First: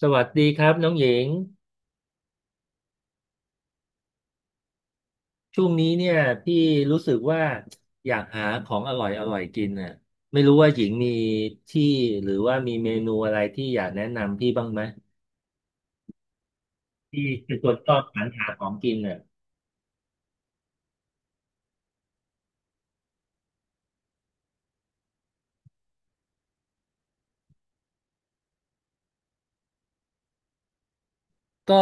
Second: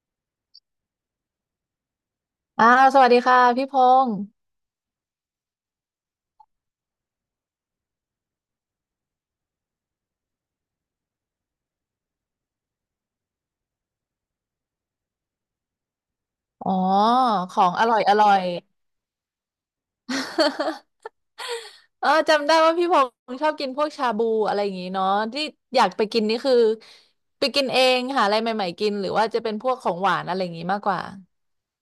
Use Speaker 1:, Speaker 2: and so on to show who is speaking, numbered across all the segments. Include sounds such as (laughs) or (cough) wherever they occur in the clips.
Speaker 1: สวัสดีครับน้องหญิง
Speaker 2: อ้าวสวัสดีค่ะพี่พงศ์
Speaker 1: ช่วงนี้เนี่ยพี่รู้สึกว่าอยากหาของอร่อยอร่อยกินน่ะไม่รู้ว่าหญิงมีที่หรือว่ามีเมนูอะไรที่อยากแนะนำพี่บ้างไหม
Speaker 2: อ๋อ
Speaker 1: พี่เป็
Speaker 2: ข
Speaker 1: น
Speaker 2: อ
Speaker 1: ค
Speaker 2: ง
Speaker 1: น
Speaker 2: อ
Speaker 1: ช
Speaker 2: ร่
Speaker 1: อ
Speaker 2: อย
Speaker 1: บ
Speaker 2: อ
Speaker 1: สรร
Speaker 2: ร่อย
Speaker 1: หาของกินน่ะ
Speaker 2: (laughs) เออจำได้ว่าพี่พงศ์ชอบกินพวกชาบูอะไรอย่างงี้เนาะที่อยากไปกินนี่คือไปกินเองหาอะไรใหม่ๆกินหรือว่าจะเป็นพวกของหวานอะไรอย่างงี้มากกว่า
Speaker 1: ก็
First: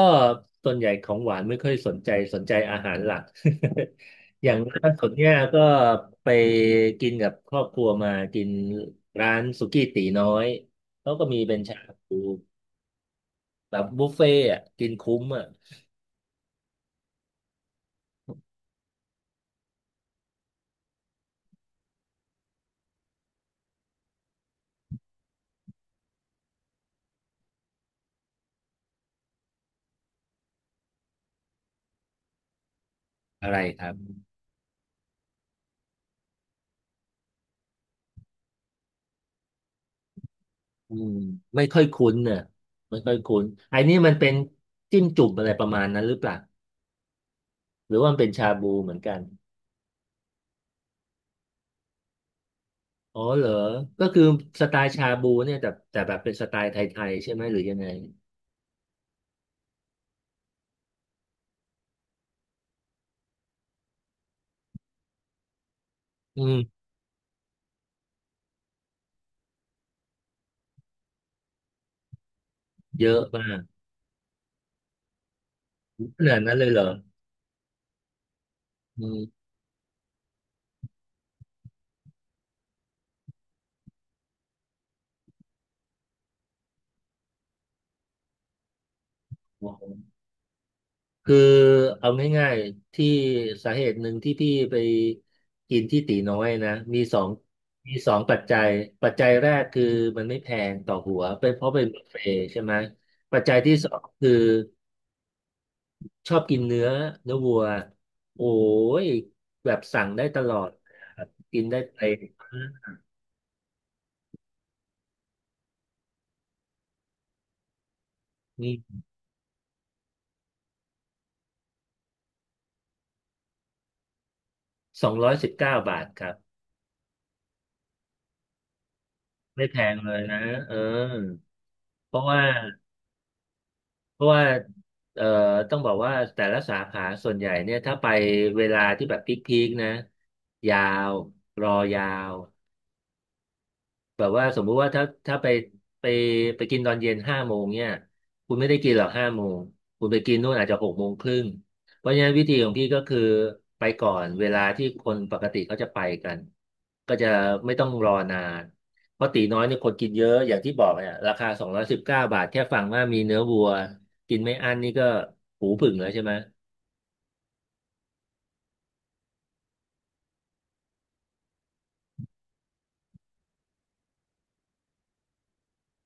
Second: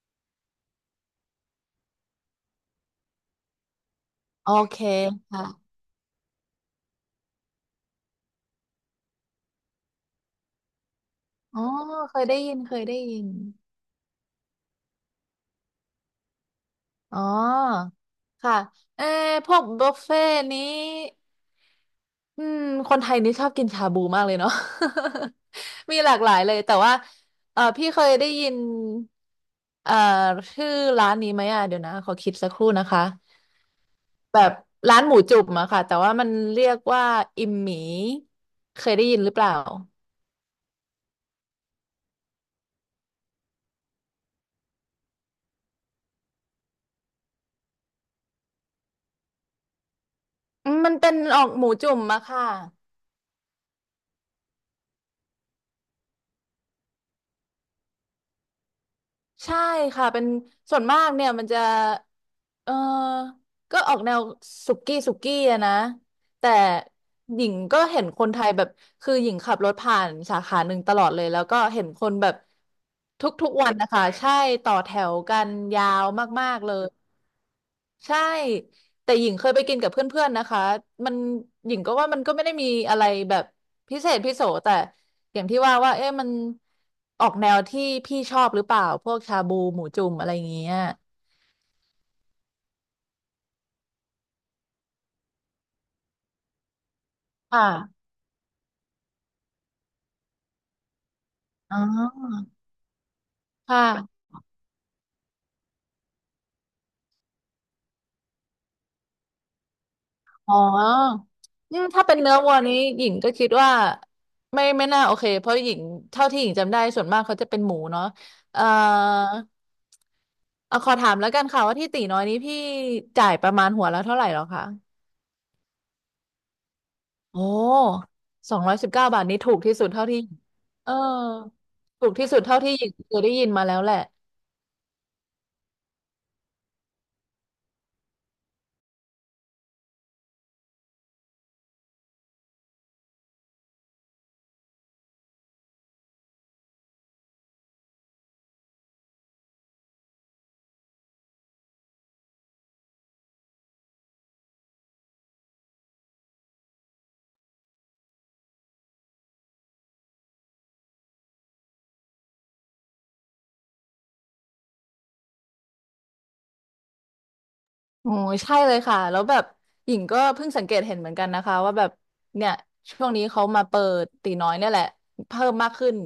Speaker 1: ส่วนใหญ่ของหวานไม่ค่อยสนใจสนใจอาหารหลัก (laughs) อ
Speaker 2: โอ
Speaker 1: ย่าง
Speaker 2: เค
Speaker 1: ล่าสุดเนี่ยก็
Speaker 2: ค่ะ
Speaker 1: ไปกินกับครอบครัวมากินร้านสุกี้ตี๋น้อยเขาก็มีเป็
Speaker 2: อ๋
Speaker 1: น
Speaker 2: อ
Speaker 1: ชาบู
Speaker 2: เคยได้ยินเคยได้ยิน
Speaker 1: แบบบุฟเฟ่ต์อะกินคุ้มอ่ะ
Speaker 2: อ๋อค่ะเออพวกบุฟเฟ่ต์นี้ อืมคนไทยนี่ชอบกินชาบูมากเลยเนาะ (laughs) มีหลากหลายเลยแต่ว่าเออพี่เคยได้ยินเอ่อชื่อร้านนี้ไหมอ่ะเดี๋ยวนะขอคิดสักครู่นะคะ
Speaker 1: อะไรครับ
Speaker 2: แบบร้านหมูจุ่มอะค่ะแต่ว่ามันเรียกว่าอิมหมีเคยได้ยินหรือเปล่า
Speaker 1: อืมไม่ค่อยคุ้นเนี่ยไม่ค่อยคุ้นไอ้นี่มันเป็นจิ้มจุ่มอะไรประมาณนั้นหรือเปล่าหรือว่ามันเป็นชาบูเหมือนกัน
Speaker 2: อืมมันเป็นออกหมูจุ่มอะค่ะ
Speaker 1: อ๋อเหรอก็คือสไตล์ชาบูเนี่ยแต่แบบเป็นสไตล์ไทยๆใช่ไหมหรือยังไง
Speaker 2: ใช่ค่ะเป็นส่วนมากเนี่ยมันจะเออก็ออกแนวสุกี้สุกี้อะนะ
Speaker 1: อื
Speaker 2: แต่
Speaker 1: ม
Speaker 2: หญิงก็เห็นคนไทยแบบคือหญิงขับรถผ่านสาขาหนึ่งตลอดเลยแล้วก็เห็นคนแบบ
Speaker 1: เยอะ
Speaker 2: ท
Speaker 1: มา
Speaker 2: ุก
Speaker 1: ก
Speaker 2: ๆวันนะคะใช่ต่อแถวกันยาว
Speaker 1: ขนาด
Speaker 2: มา
Speaker 1: นั้น
Speaker 2: ก
Speaker 1: เล
Speaker 2: ๆ
Speaker 1: ย
Speaker 2: เล
Speaker 1: เหรอ
Speaker 2: ยใช่
Speaker 1: อื
Speaker 2: แต่ห
Speaker 1: ม
Speaker 2: ญิงเคยไปกินกับเพื่อนๆนะคะมันหญิงก็ว่ามันก็ไม่ได้มีอะไรแบบพิเศษพิโสแต่อย่างที่ว่าว่าเอ๊ะมันออกแนวที่พี่ชอบหรือเปล่าพวกชาบูหมูจุ่มอะไรอย่างเงี้ย
Speaker 1: คือเอาง่ายๆที่สาเหตุหนึ่งที่พี่ไปกินที่ตีน้อยนะมีสอง
Speaker 2: ค่ะ
Speaker 1: มีสองปัจจัยปัจจัยแรกคือมันไม่แพงต่อหัวเป็นเพราะ
Speaker 2: อ๋
Speaker 1: เป็นบุฟเฟ่
Speaker 2: อ
Speaker 1: ต์ใช่ไหมปัจจัย
Speaker 2: ค
Speaker 1: ที่สอง
Speaker 2: ่ะ
Speaker 1: คือ ชอบกินเนื้อเนื้อวัวโอ้ย แบบสั่งได้ตล
Speaker 2: อ๋
Speaker 1: อดครั
Speaker 2: อ
Speaker 1: บกิน
Speaker 2: อื
Speaker 1: ได้
Speaker 2: ม
Speaker 1: ไป
Speaker 2: ถ้าเป็นเนื้อวัวนี้หญิงก็คิดว่าไม่น่าโอเคเพราะหญิงเท่าที่หญิงจำได้ส่วนมากเขาจะเป็นหมูเนาะเอ่อ
Speaker 1: นี่
Speaker 2: เอาขอถามแล้วกันค่ะว่าที่ตีน้อยนี้พี่จ่ายประมาณหัวละเท่าไหร่หรอคะ
Speaker 1: สองร้อยสิบเก้าบาทครับ
Speaker 2: โอ้219 บาทนี้ถูก
Speaker 1: ไม่
Speaker 2: ที่
Speaker 1: แพ
Speaker 2: สุด
Speaker 1: ง
Speaker 2: เท่า
Speaker 1: เล
Speaker 2: ที่
Speaker 1: ยนะเอ
Speaker 2: เออ
Speaker 1: อ
Speaker 2: ถู
Speaker 1: เพ
Speaker 2: ก
Speaker 1: ราะ
Speaker 2: ที่สุ
Speaker 1: ว่า
Speaker 2: ดเท่าที่หญิงเคยได้ยินมาแล้วแหละ
Speaker 1: เพราะว่าเอ่อต้องบอกว่าแต่ละสาขาส่วนใหญ่เนี่ยถ้าไปเวลาที่แบบพีคๆนะ ยาว รอยาว แบบว่าสมมุติว่าถ้าไปไปกินตอนเย็นห้าโมงเนี่ยคุณไม่ได้กินหรอกห้าโมงคุณไปกินนู่นอาจจะ6 โมงครึ่งเพราะฉะนั้นวิธีของพี่ก็คือไปก่อนเวลาที่คนปกติเขาจะไปกันก็จะไม่ต้องรอนานเพราะตีน้อยนี่คนกินเยอะอย่างที่บอกเนี่ยราคาสองร้อยสิบเก้าบาทแค่ฟังว่ามีเนื้อวัวกินไม่อั้นนี่ก็หูผึ่งแล้วใช่ไหม
Speaker 2: โอ้ยใช่เลยค่ะแล้วแบบหญิงก็เพิ่งสังเกตเห็นเหมือนกันนะคะว่าแบบเนี่ยช่วงนี้เขามาเปิดตีน้อยเนี่ยแหละเพิ่มมากขึ้น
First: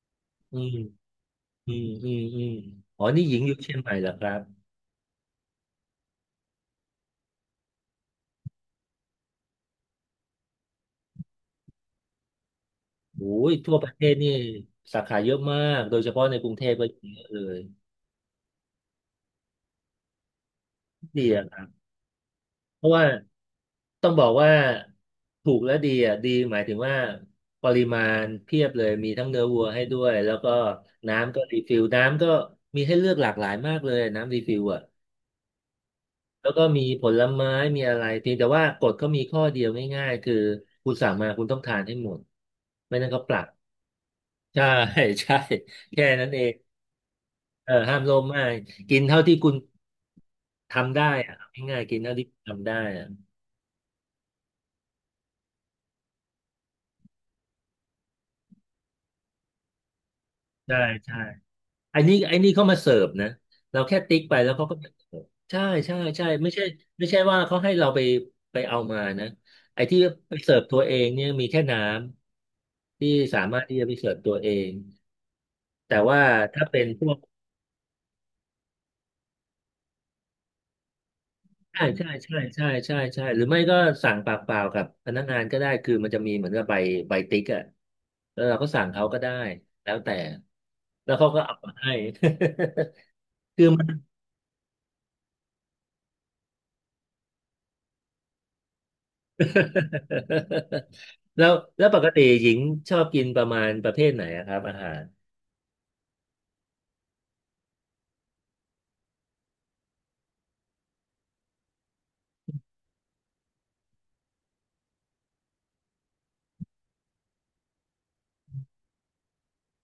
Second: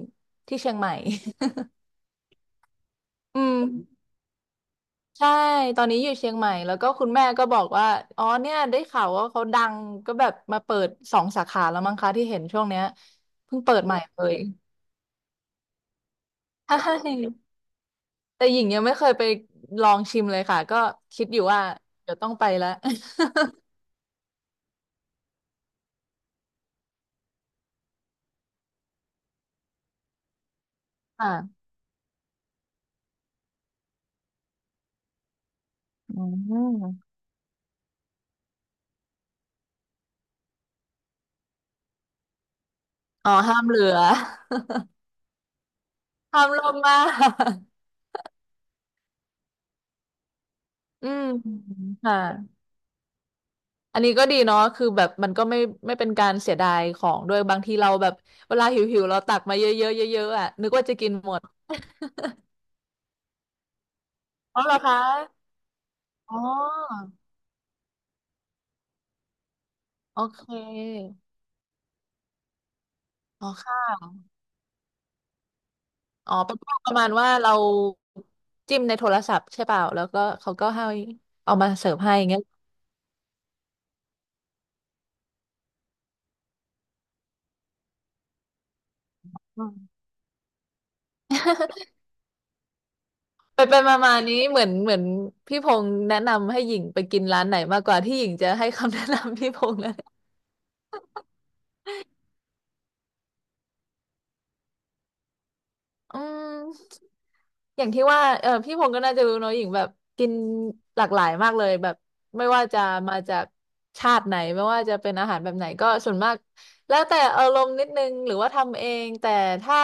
Speaker 1: อื
Speaker 2: ที่เชีย
Speaker 1: ม
Speaker 2: งใหม่
Speaker 1: อืมอืมอืมอ๋อนี่ห
Speaker 2: (laughs)
Speaker 1: ญิ
Speaker 2: อื
Speaker 1: งอยู่
Speaker 2: ม
Speaker 1: เชียงใหม่เหรอครับ
Speaker 2: ใช่ตอนนี้อยู่เชียงใหม่แล้วก็คุณแม่ก็บอกว่าอ๋อเนี่ยได้ข่าวว่าเขาดังก็แบบมาเปิดสองสาขาแล้วมั้งคะที่เห็นช่วงเนี้ย
Speaker 1: โอ้ย
Speaker 2: เพิ่งเปิ
Speaker 1: ทั่ว
Speaker 2: ด
Speaker 1: ประ
Speaker 2: ใหม่
Speaker 1: เทศ
Speaker 2: เล
Speaker 1: นี่
Speaker 2: ย
Speaker 1: สาขาเยอะมากโดยเฉพาะในกรุงเทพก็
Speaker 2: (laughs)
Speaker 1: เยอะเล
Speaker 2: ใช่
Speaker 1: ย
Speaker 2: แต่หญิงยังไม่เคยไปลองชิมเลยค่ะก็คิ
Speaker 1: ดี
Speaker 2: ดอยู่
Speaker 1: อะค
Speaker 2: ว่า
Speaker 1: รับ
Speaker 2: เดี๋ยวต้องไปแล้ว
Speaker 1: เพราะว่า
Speaker 2: (laughs)
Speaker 1: ต้องบอกว่าถูกและดีอะดีหมายถึงว่าปริมาณเพียบเลยมีทั้งเนื้อวัวให้ด้วยแล้วก็น้ำก็รี
Speaker 2: ค่ะ
Speaker 1: ฟิลน้ำก็มีให้เลือกหลากหลายมากเลยน้ำรีฟิลอะ
Speaker 2: อื
Speaker 1: แล้วก็มีผ
Speaker 2: ม
Speaker 1: ลไม้มีอะไรเพียงแต่ว่ากฎเขามีข้อเดียวง่ายๆคือคุณสั่งมาคุณต้องทานให้หมดไม่นั้นเขา
Speaker 2: อ๋
Speaker 1: ป
Speaker 2: อ
Speaker 1: รับ
Speaker 2: ห้ามเหลือ
Speaker 1: ใช่
Speaker 2: (laughs)
Speaker 1: (laughs) ใช่แค่นั้นเอ
Speaker 2: ห้าม
Speaker 1: ง
Speaker 2: ลงมาก
Speaker 1: เออห้ามโลภมากกินเท่าที่คุณ ทำ
Speaker 2: อื
Speaker 1: ได้
Speaker 2: ม
Speaker 1: อะง่ายๆกินเท่า
Speaker 2: ค่ะ
Speaker 1: ที่ทำได้อะ
Speaker 2: อันนี้ก็ดีเนาะคือแบบมันก็ไม่เป็นการเสียดายของด้วยบางทีเราแบบเวลาหิวหิวเราตักมาเยอะๆเยอะๆอ่ะนึก
Speaker 1: ใช่
Speaker 2: ว่าจะกิน
Speaker 1: ใช่
Speaker 2: หมด
Speaker 1: ไอ้นี่เขามาเสิร์ฟนะเราแค่ติ๊กไปแล้ว
Speaker 2: อ๋อ
Speaker 1: เขา
Speaker 2: เหร
Speaker 1: ก็
Speaker 2: อ
Speaker 1: มา
Speaker 2: คะ
Speaker 1: เสิร์ฟใช่ใช่ใช่
Speaker 2: อ๋
Speaker 1: ไม่ใช่ไม่
Speaker 2: อ
Speaker 1: ใช่ว่าเขาให้เราไปไปเอามานะไอ้ที่
Speaker 2: โอ
Speaker 1: ไป
Speaker 2: เค
Speaker 1: เสิร์ฟตัวเองเนี่ยมีแค่น้ำที่สา
Speaker 2: อ๋อ
Speaker 1: มารถที่จะไป
Speaker 2: ค่ะ
Speaker 1: เสิร์ฟตัวเองแต่ว่า
Speaker 2: อ๋อเป็น
Speaker 1: ถ้า
Speaker 2: พวก
Speaker 1: เป็น
Speaker 2: ประ
Speaker 1: พ
Speaker 2: มาณ
Speaker 1: วก
Speaker 2: ว่าเราจิ้มในโทรศัพท์ใช่เปล่าแล้วก็เขาก็ให้เอามา
Speaker 1: ใช่
Speaker 2: เสิร์ฟ
Speaker 1: ใช่
Speaker 2: ให้
Speaker 1: ใช่
Speaker 2: เงี้ย
Speaker 1: ใช่ใช่ใช่หรือไม่ก็สั่งปากเปล่ากับพนักงานก็ได้คือมันจะมีเหมือนกับใบติ๊กอะแล้วเราก็สั่งเขาก็ได้
Speaker 2: อื
Speaker 1: แล้ว
Speaker 2: ม
Speaker 1: แต่แล้วเขาก็เอามาให้ (laughs)
Speaker 2: ไป
Speaker 1: คือ
Speaker 2: ไป
Speaker 1: มัน
Speaker 2: มามานี้เหมือนพี่พงษ์แนะนำให้หญิงไปกินร้านไหนมากกว่าที่หญิงจะให้คำ (laughs) แนะนำพี่พงษ์นะ
Speaker 1: (laughs) แล้วปกติหญิงชอบกินประมาณประเภทไหนอะครับอาหาร
Speaker 2: อืม อย่างที่ว่าเออพี่พงศ์ก็น่าจะรู้เนอะหญิงแบบกินหลากหลายมากเลยแบบไม่ว่าจะมาจากชาติไหนไม่ว่าจะเป็นอาหารแบบไหนก็ส่วนมากแล้วแต่อารมณ์นิดนึงหรือว่าทำเองแต่ถ้า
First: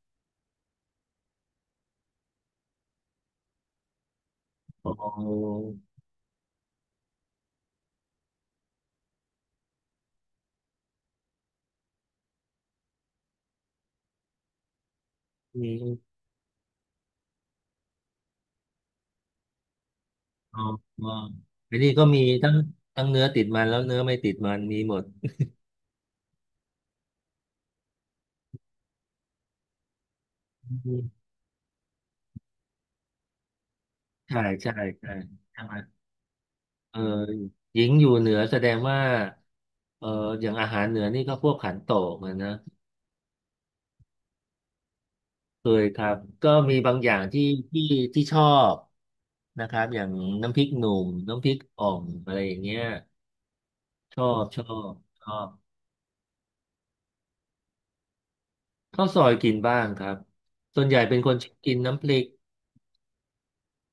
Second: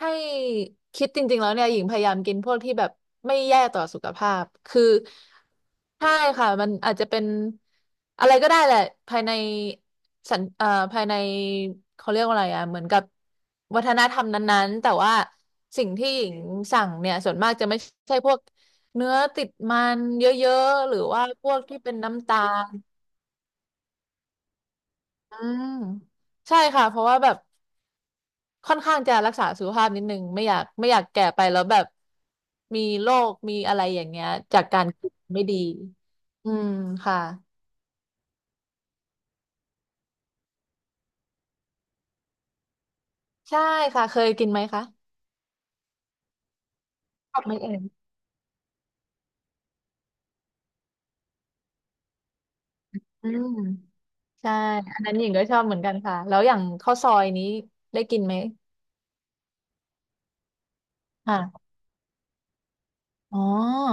Speaker 2: ให้คิดจริงๆแล้วเนี่ยหญิงพยายามกินพวกที่แบบไม่แย่ต่อสุขภาพคือ
Speaker 1: อ๋อ
Speaker 2: ใช่ค่ะมันอาจจะเป็นอะไรก็ได้แหละภายใน สัญเอ่อภายในเขาเรียกว่าอะไรอ่ะเหมือนกับวัฒนธรรมนั้นๆ แต่ว่า
Speaker 1: มี
Speaker 2: สิ่งที่หญิงสั่งเนี่ยส่วนมากจะไม่ใช่พวกเนื้อติดมันเย
Speaker 1: อ๋อ
Speaker 2: อะๆ หรือ
Speaker 1: อ๋อ
Speaker 2: ว่าพวก
Speaker 1: ไอ้
Speaker 2: ที่
Speaker 1: นนี่
Speaker 2: เป็น
Speaker 1: ก็มี
Speaker 2: น้ำตา
Speaker 1: ทั้ง
Speaker 2: ล
Speaker 1: ทั้งเนื้อติดมันแล้วเนื้อไม่ติดมันมีหมด
Speaker 2: อืมใช่ค่ะ เพราะว่าแบบค่อนข้างจะรักษาสุขภาพนิดนึงไม่อยากไม่อ
Speaker 1: อื
Speaker 2: ยากแก่
Speaker 1: ม
Speaker 2: ไปแล้วแบบมีโรคมีอะไรอย่างเงี้ย
Speaker 1: ใช่
Speaker 2: จาก
Speaker 1: ใช่
Speaker 2: การกิ
Speaker 1: ใช่
Speaker 2: นไม่ดี
Speaker 1: ใช่ไหม
Speaker 2: อืม
Speaker 1: เออ
Speaker 2: ค่ะ
Speaker 1: หญิงอยู่เหนือแสดงว่าเอออย่างอาหารเหนือนี่ก็พวกขันโตกเหมือนนะ
Speaker 2: ใช่ค่ะ เคยกินไหมคะ
Speaker 1: เคยครับก็มีบางอย่าง
Speaker 2: ชอ
Speaker 1: ที่
Speaker 2: บไหมเอ่ย
Speaker 1: ที่ชอบนะครับอย่างน้ำพริกหนุ่มน้ำพริกอ่อมอะไรอย่างเงี้ย
Speaker 2: อืม
Speaker 1: ชอบ
Speaker 2: ใช่
Speaker 1: ชอบ
Speaker 2: อันนั้นห
Speaker 1: ช
Speaker 2: ญิง
Speaker 1: อ
Speaker 2: ก็
Speaker 1: บ
Speaker 2: ชอบเหมือนกันค่ะ แล้วอย่างข้าวซอยนี้ได้กินไหม
Speaker 1: ข้าวซอยกินบ้างครับส่วนใหญ่เป็นคนชอบ
Speaker 2: ค่ะ
Speaker 1: กินน้ำพริก
Speaker 2: อ๋อ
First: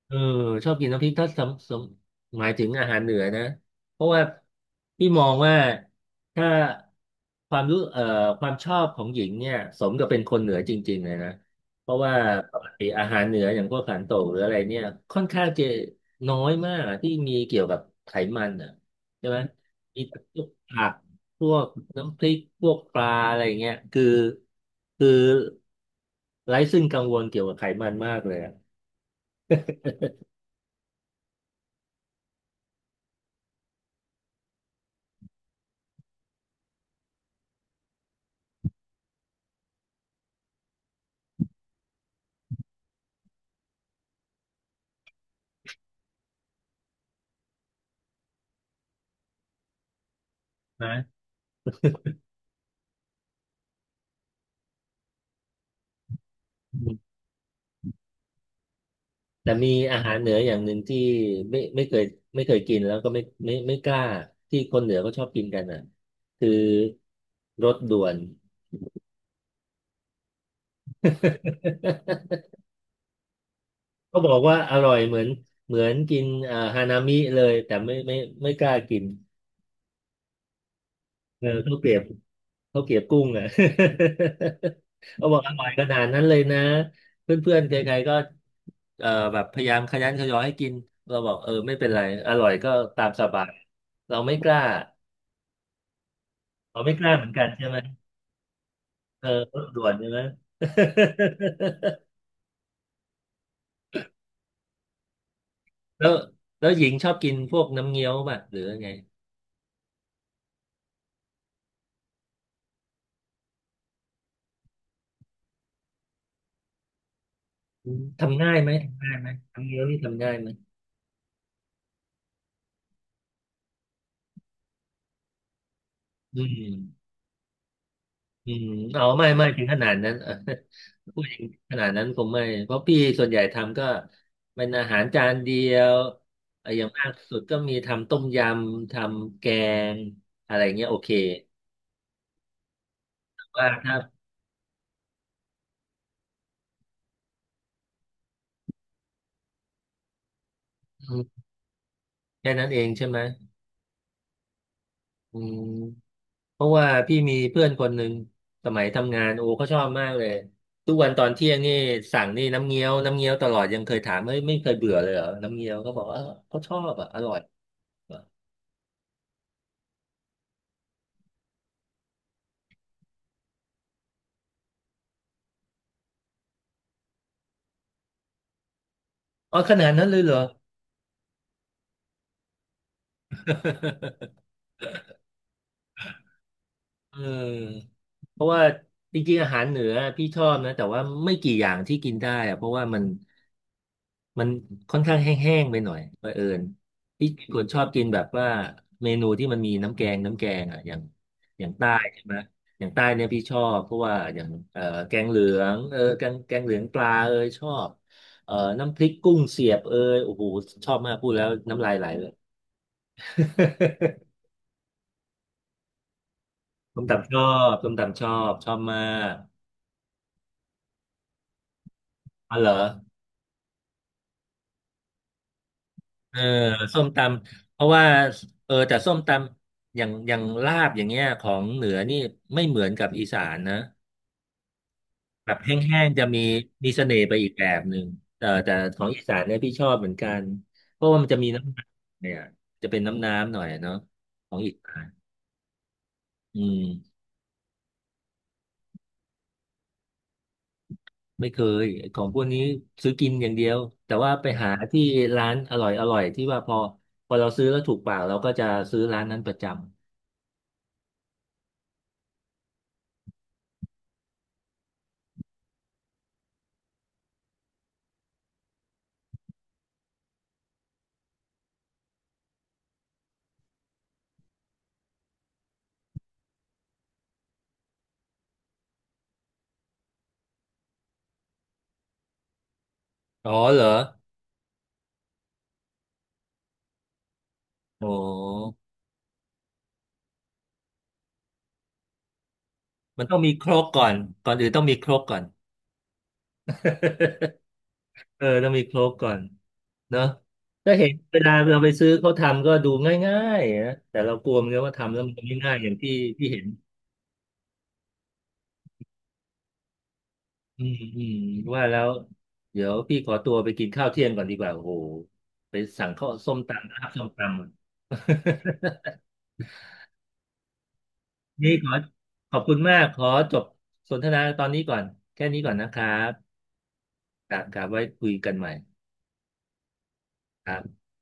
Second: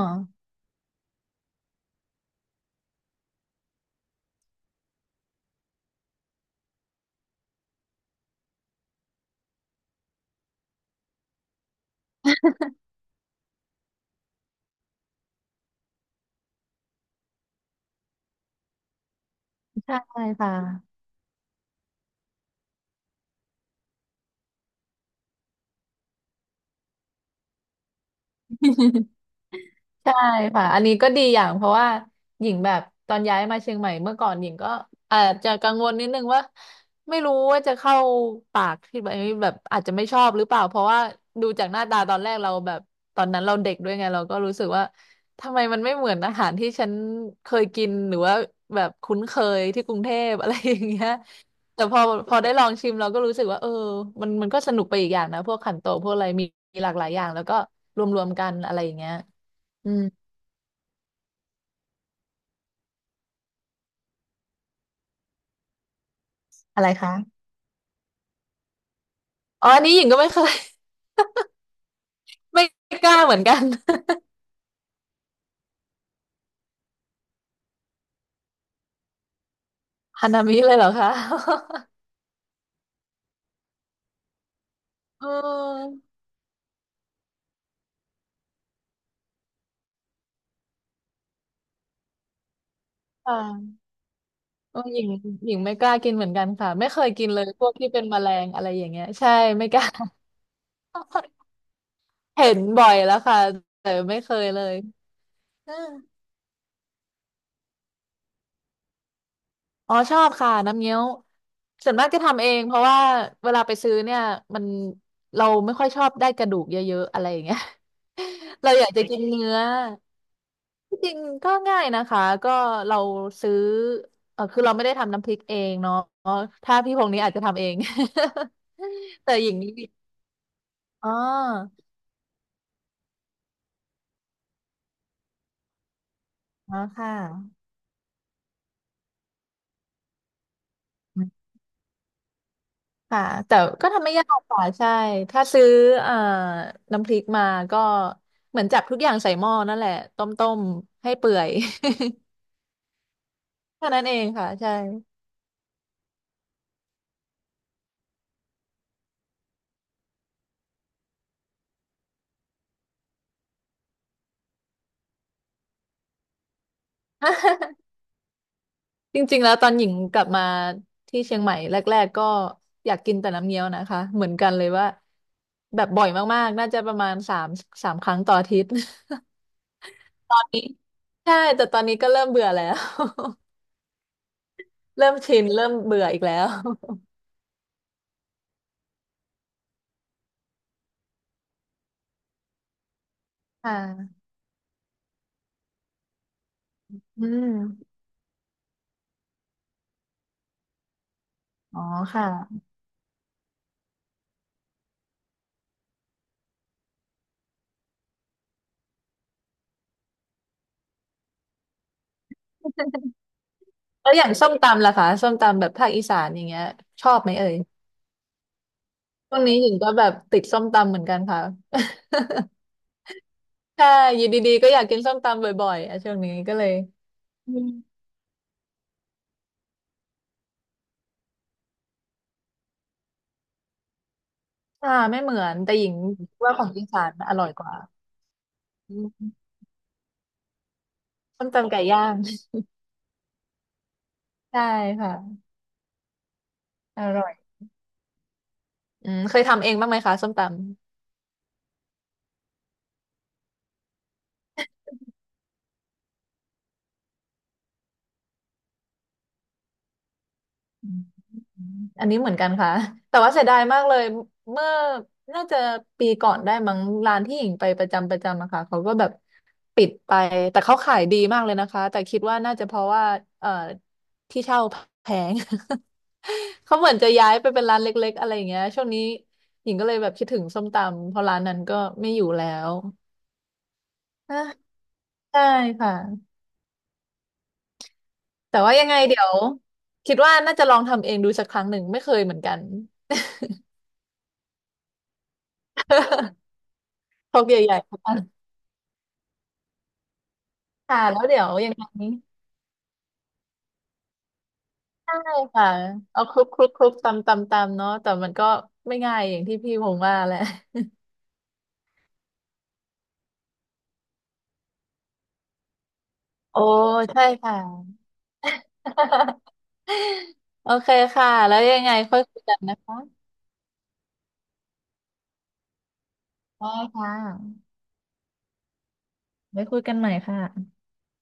Speaker 1: เออชอบกินน้ำพริกถ้าหมายถึงอาหารเหนือนะเพราะว่าพี่มองว่าถ้าความรู้เอ่อความชอบของหญิงเนี่ยสมกับเป็นคนเหนือจริงๆเลยนะเพราะว่าปกติอาหารเหนืออย่างพวกขันโตกหรืออะไรเนี่ยค่อนข้างจะน้อยมากอะที่มีเกี่ยวกับไขมันอ่ะใช่ไหม
Speaker 2: ใช
Speaker 1: มีแต่
Speaker 2: ่
Speaker 1: พวก
Speaker 2: ค่ะ
Speaker 1: ผักพวกน้ำพริกพวกปลาอะไรเงี้ยคือคือไร้ซึ่งกังวลเกี่ยวกับไขมันมากเลยอะ
Speaker 2: ใช่ค่ะอันนี้ก็ดีอย่างเพราะว่าหญิงแบบตอนย้ายมาเชียงใหม่เมื่อก่อนหญิงก็อาจจะกังวลนิดนึงว่าไม่รู้ว่าจะเข้าปากที่แบบแบบอาจจะไม่ชอบหรือเปล่าเพราะว่าดูจากหน้าตาตอนแรกเราแบบตอนนั้นเราเด็กด้วยไงเราก็รู้สึกว่าทำไมมันไม่เหมือนอาหารที่ฉันเคยกินหรือว่าแบบคุ้นเคยที่กรุงเทพอะไรอย่างเงี้ย
Speaker 1: นะ
Speaker 2: แต่พอได้ลองชิมเราก็รู้สึกว่าเออมันก็สนุกไปอีกอย่างนะพวกขันโตกพวกอะไรมีหลากหลายอย่างแล้วก็รวมๆกันอะไรอย่างเงี้ย
Speaker 1: แต่มี
Speaker 2: อื
Speaker 1: อา
Speaker 2: ม
Speaker 1: หารเหนืออย่างหนึ่งที่ไม่ไม่เคยไม่เคยกินแล้วก็ไม่กล้าที่คนเหนือก็ชอบกินกันอ่ะคือ
Speaker 2: อะไรคะ
Speaker 1: รสด่วน
Speaker 2: อ๋ออันนี้หญิงก็ไม่เคย (laughs) ไม่กล้าเหมือนกัน
Speaker 1: (laughs)
Speaker 2: (laughs)
Speaker 1: ก็บอกว่าอร่อยเหมือนกินอ่าฮานามิเลยแต่ไม่กล้ากิน
Speaker 2: ฮานามิเลยเหรอคะ
Speaker 1: เออข้าวเกรียบข้าวเกรียบกุ้งอ่ะ (laughs)
Speaker 2: (laughs)
Speaker 1: เขาบอกอร่อยข
Speaker 2: เอ
Speaker 1: นา
Speaker 2: อ
Speaker 1: ดนั้นเลยนะเพื่อนๆใครๆก็แบบพยายามขยันขยอให้กินเราบอกเออไม่เป็นไรอร่อยก็ตามสบาย
Speaker 2: ค่ะ
Speaker 1: เราไม่กล้า
Speaker 2: เออหญิงหญิงไม่กล้ากินเหมือนกันค่ะ
Speaker 1: เรา
Speaker 2: ไม่
Speaker 1: ไม่
Speaker 2: เค
Speaker 1: ก
Speaker 2: ย
Speaker 1: ล้าเห
Speaker 2: กิ
Speaker 1: มือ
Speaker 2: น
Speaker 1: น
Speaker 2: เล
Speaker 1: กั
Speaker 2: ย
Speaker 1: น
Speaker 2: พ
Speaker 1: ใช่
Speaker 2: วก
Speaker 1: ไหม
Speaker 2: ที่เป็นแมลงอะไรอย่างเงี้ย
Speaker 1: เออ
Speaker 2: ใช่
Speaker 1: รส
Speaker 2: ไม่ก
Speaker 1: ด่
Speaker 2: ล้า
Speaker 1: วนใช่ไหม
Speaker 2: (laughs)
Speaker 1: (laughs)
Speaker 2: เห็นบ่อยแล้วค่ะแต่ไม่เคยเลยเออ
Speaker 1: แล้วแล้วหญิงชอบกินพวกน้ำเงี้ยวป่ะหรือไง
Speaker 2: อ๋อชอบค่ะน้ำเงี้ยวส่วนมากจะทำเองเพราะว่าเวลาไปซื้อเนี่ยมันเราไม่ค่อยชอบได้กระดูกเยอะๆอะไรอย่างเงี้ย
Speaker 1: อืมทำง่าย
Speaker 2: (laughs)
Speaker 1: ไหม
Speaker 2: เราอยากจะ
Speaker 1: ทำง่าย
Speaker 2: กิน
Speaker 1: ไหม
Speaker 2: เนื้อ
Speaker 1: น้ำเงี้ยวนี่ทำง่ายไหม
Speaker 2: ที่จริงก็ง่ายนะคะก็เราซื้อเออคือเราไม่ได้ทำน้ำพริกเองเนาะ
Speaker 1: อื
Speaker 2: ถ้าพี่พ
Speaker 1: ม
Speaker 2: งษ์นี้อาจจะทำเอง
Speaker 1: อืมเอา
Speaker 2: (laughs)
Speaker 1: ไม่
Speaker 2: แต่
Speaker 1: ไม่
Speaker 2: อย่าง
Speaker 1: ถึง
Speaker 2: นี้
Speaker 1: ขนาดนั้น (laughs) เออ
Speaker 2: อ๋อ
Speaker 1: ผู้หญิงขนาดนั้นคงไม่เพราะพี่ส่วนใหญ่ทำก็เป็นอาหารจานเดียวเออ
Speaker 2: อ๋อ
Speaker 1: อย่างมา
Speaker 2: ค่ะ
Speaker 1: กสุดก็มีทำต้มยำทำแกงอะไรเงี้ยโอเค
Speaker 2: อืมค่ะแต่
Speaker 1: ว่า
Speaker 2: ก็
Speaker 1: ถ้า
Speaker 2: ทำไม่ยากค่ะใช่ถ้าซื้อเอ่อน้ำพริกมาก็เหมือนจับทุกอย่างใส่หม้อนั่นแหละต้มๆให้
Speaker 1: อื
Speaker 2: เปื่อ
Speaker 1: ม
Speaker 2: ย
Speaker 1: แค่นั้นเองใช่ไหม
Speaker 2: (laughs) แค่านั้นเองค่ะใช่
Speaker 1: อืม เพราะว่าพี่มีเพื่อนคนหนึ่งสมัยทำงานโอ้เขาชอบมากเลยทุกวันตอนเที่ยงนี่สั่งนี่น้ำเงี้ยวตลอดยังเคยถามไม่เคยเบื่อเลยเหรอน้ำเงี้ยวเขาบอกว่าเออเขาชอบอ่ะอร่อย
Speaker 2: (laughs) จริงๆ แล้วตอนหญิงกลับมาที่เชียงใหม่แรกๆก็อยากกินแต่น้ำเงี้ยวนะคะเหมือนกันเลยว่าแบบบ่อยมากๆน่าจะประมาณสามครั้งต่ออาทิตย์
Speaker 1: อ๋อขนาดนั้นเลย
Speaker 2: (laughs)
Speaker 1: เห
Speaker 2: ต
Speaker 1: ร
Speaker 2: อ
Speaker 1: อ
Speaker 2: นนี้ใช่แต่ตอนนี้ก็เริ่มเบื่อแล้ว (laughs) เริ่มชินเริ่มเบื่ออีกแล้ว
Speaker 1: (laughs) เออเพราะว่าจริงๆอาหารเหนือพี่ชอบนะแต่ว่าไม่กี่อย่างที่กินได้อะเพราะว่ามัน
Speaker 2: ค่ะ
Speaker 1: มันค่อนข้างแห้งๆไปหน่อยบังเอิญ
Speaker 2: อื
Speaker 1: พี่คนชอบ
Speaker 2: ม
Speaker 1: กินแบบว่าเมนูที่มันมีน้ำแกงอ่ะอย่าง
Speaker 2: อ๋อ
Speaker 1: ใต้ใช่
Speaker 2: ค่ะ
Speaker 1: ไหมอย่างใต้เนี่ยพี่ชอบเพราะว่าอย่างแกงเหลืองเออแกงเหลืองปลาเอยชอบเอ่อน้ำพริกกุ้งเสียบเอยโอ้โหชอบมากพูดแล้วน้ำลายไหลเลย
Speaker 2: แล้วอย่างส้มตำล่ะคะส้มตำแบบภาคอีสานอย่างเงี้ย
Speaker 1: (laughs) ส้
Speaker 2: ช
Speaker 1: ม
Speaker 2: อบไห
Speaker 1: ตำ
Speaker 2: ม
Speaker 1: ชอ
Speaker 2: เอ่ย
Speaker 1: บส้มตำชอบมาก
Speaker 2: ช่วงนี้หญิงก็แบบติดส้มตำเหมือนกันค่ะ
Speaker 1: อ๋อเหรอ
Speaker 2: (laughs) ใช่อยู่ดีๆก็อยากกินส้มตำบ่อยๆอ่ะช่วงนี้
Speaker 1: เออ
Speaker 2: ก็เลย
Speaker 1: ส้มตำเพราะว่าเออแต่ส้มตำอย่างลาบอย่างเงี้ยของเหนือนี่ไม่เหมือนกับอีสานนะ
Speaker 2: อ่าไม่เหมือ
Speaker 1: แบ
Speaker 2: น
Speaker 1: บ
Speaker 2: แต่หญิง
Speaker 1: แห้งๆจะมี
Speaker 2: ว่าของอี
Speaker 1: มี
Speaker 2: สา
Speaker 1: เส
Speaker 2: น
Speaker 1: น่ห์
Speaker 2: อ
Speaker 1: ไป
Speaker 2: ร่อ
Speaker 1: อี
Speaker 2: ย
Speaker 1: ก
Speaker 2: ก
Speaker 1: แบ
Speaker 2: ว่า
Speaker 1: บหนึ่งเออแต่
Speaker 2: อื
Speaker 1: ของอีสาน
Speaker 2: ม
Speaker 1: เนี่ยพี่ชอบเหมือนกันเพราะว่ามันจะ
Speaker 2: ส้
Speaker 1: มี
Speaker 2: มตำ
Speaker 1: น้ำ
Speaker 2: ไก่
Speaker 1: น้
Speaker 2: ย่าง
Speaker 1: ำเนี่ยจะเป็นน้ำหน่อยเนาะข
Speaker 2: (laughs)
Speaker 1: อง
Speaker 2: ใช่
Speaker 1: อีสาน
Speaker 2: ค่ะ
Speaker 1: อื
Speaker 2: อ
Speaker 1: ม
Speaker 2: ร่อยอืมเคยทำเองบ้างไหมคะส้มต
Speaker 1: ไม่เคยของพวกนี้ซื้อกินอย่างเดียวแต่ว่าไปหาที่ร้านอร่อยที่ว่าพอเราซื้อแล้วถูกปากเราก็จะซื้อร้านนั้นประจ
Speaker 2: ำ อันนี้เหมือนกันค่ะแต่ว่าเสียดายมากเลยเมื่อน่าจะปีก่อนได้มั้งร้านที่หญิงไปประจำอะค่ะเขาก็แบบปิดไปแต่เขาขายดีมากเลยนะคะแต่คิดว่าน่าจะเพราะว่าเอ่อที่เช่าแพง (laughs) เขาเหมือนจะย้ายไปเป็นร้านเล็กๆอะไรอย่างเงี้ยช่วงนี้หญิงก็เลยแบบคิดถึงส้มตำเพราะร้านนั้นก็ไม่อยู่แล้ว
Speaker 1: ำอ๋อเหรอ
Speaker 2: อ่ะใช่ค่ะ
Speaker 1: โอ
Speaker 2: แต่ว่า
Speaker 1: ้
Speaker 2: ยังไงเดี๋ยวคิดว่าน่าจะลองทำเองดูสักครั้งหนึ่งไม่เคยเหมือนกัน
Speaker 1: มันต้องมีโครกก่อนก่อนอื่นต้องมีโครกก่อน
Speaker 2: (laughs) พกให
Speaker 1: (laughs)
Speaker 2: ญ่ๆ
Speaker 1: เออต้องมีโครกก่อนเนอะก็
Speaker 2: ค่ะ
Speaker 1: เห็น
Speaker 2: แล้ว
Speaker 1: เว
Speaker 2: เดี๋ยว
Speaker 1: ลา
Speaker 2: ยัง
Speaker 1: เรา
Speaker 2: ไง
Speaker 1: ไปซื้อเขาทำก็ดูง่ายๆนะแต่เรากลัวมันว่าทำ
Speaker 2: ใช่
Speaker 1: แล้วมันไม่
Speaker 2: ค่ะ
Speaker 1: ง่ายอย่างที่
Speaker 2: เอาคลุ
Speaker 1: ที่
Speaker 2: กค
Speaker 1: เห็
Speaker 2: ลุ
Speaker 1: น
Speaker 2: กคลุกตำตำตำเนาะแต่มันก็ไม่ง่ายอย่างที่พี่ผมว่าแหละ
Speaker 1: อืมอืมว่าแล้วเดี๋ยวพี่ขอตัวไปกินข้าวเที่ยงก่อนดีกว่าโอ้โหไปสั่งข้าวส้ม
Speaker 2: โอ้
Speaker 1: ตำนะครับ
Speaker 2: ใช่
Speaker 1: ส้มตำ
Speaker 2: ค่ะ (laughs) โอเคค่ะแล้ว
Speaker 1: (laughs) นี่
Speaker 2: ยัง
Speaker 1: ข
Speaker 2: ไง
Speaker 1: อ
Speaker 2: ค่อยคุย
Speaker 1: ข
Speaker 2: กั
Speaker 1: อ
Speaker 2: น
Speaker 1: บคุ
Speaker 2: นะ
Speaker 1: ณมา
Speaker 2: คะ
Speaker 1: กขอจบสนทนาตอนนี้ก่อนแค่นี้ก่อนนะครับ
Speaker 2: ได้ค่ะ
Speaker 1: ครับไว้คุยกันใหม่
Speaker 2: ไว้คุยกันใหม่ค่ะ
Speaker 1: ครับ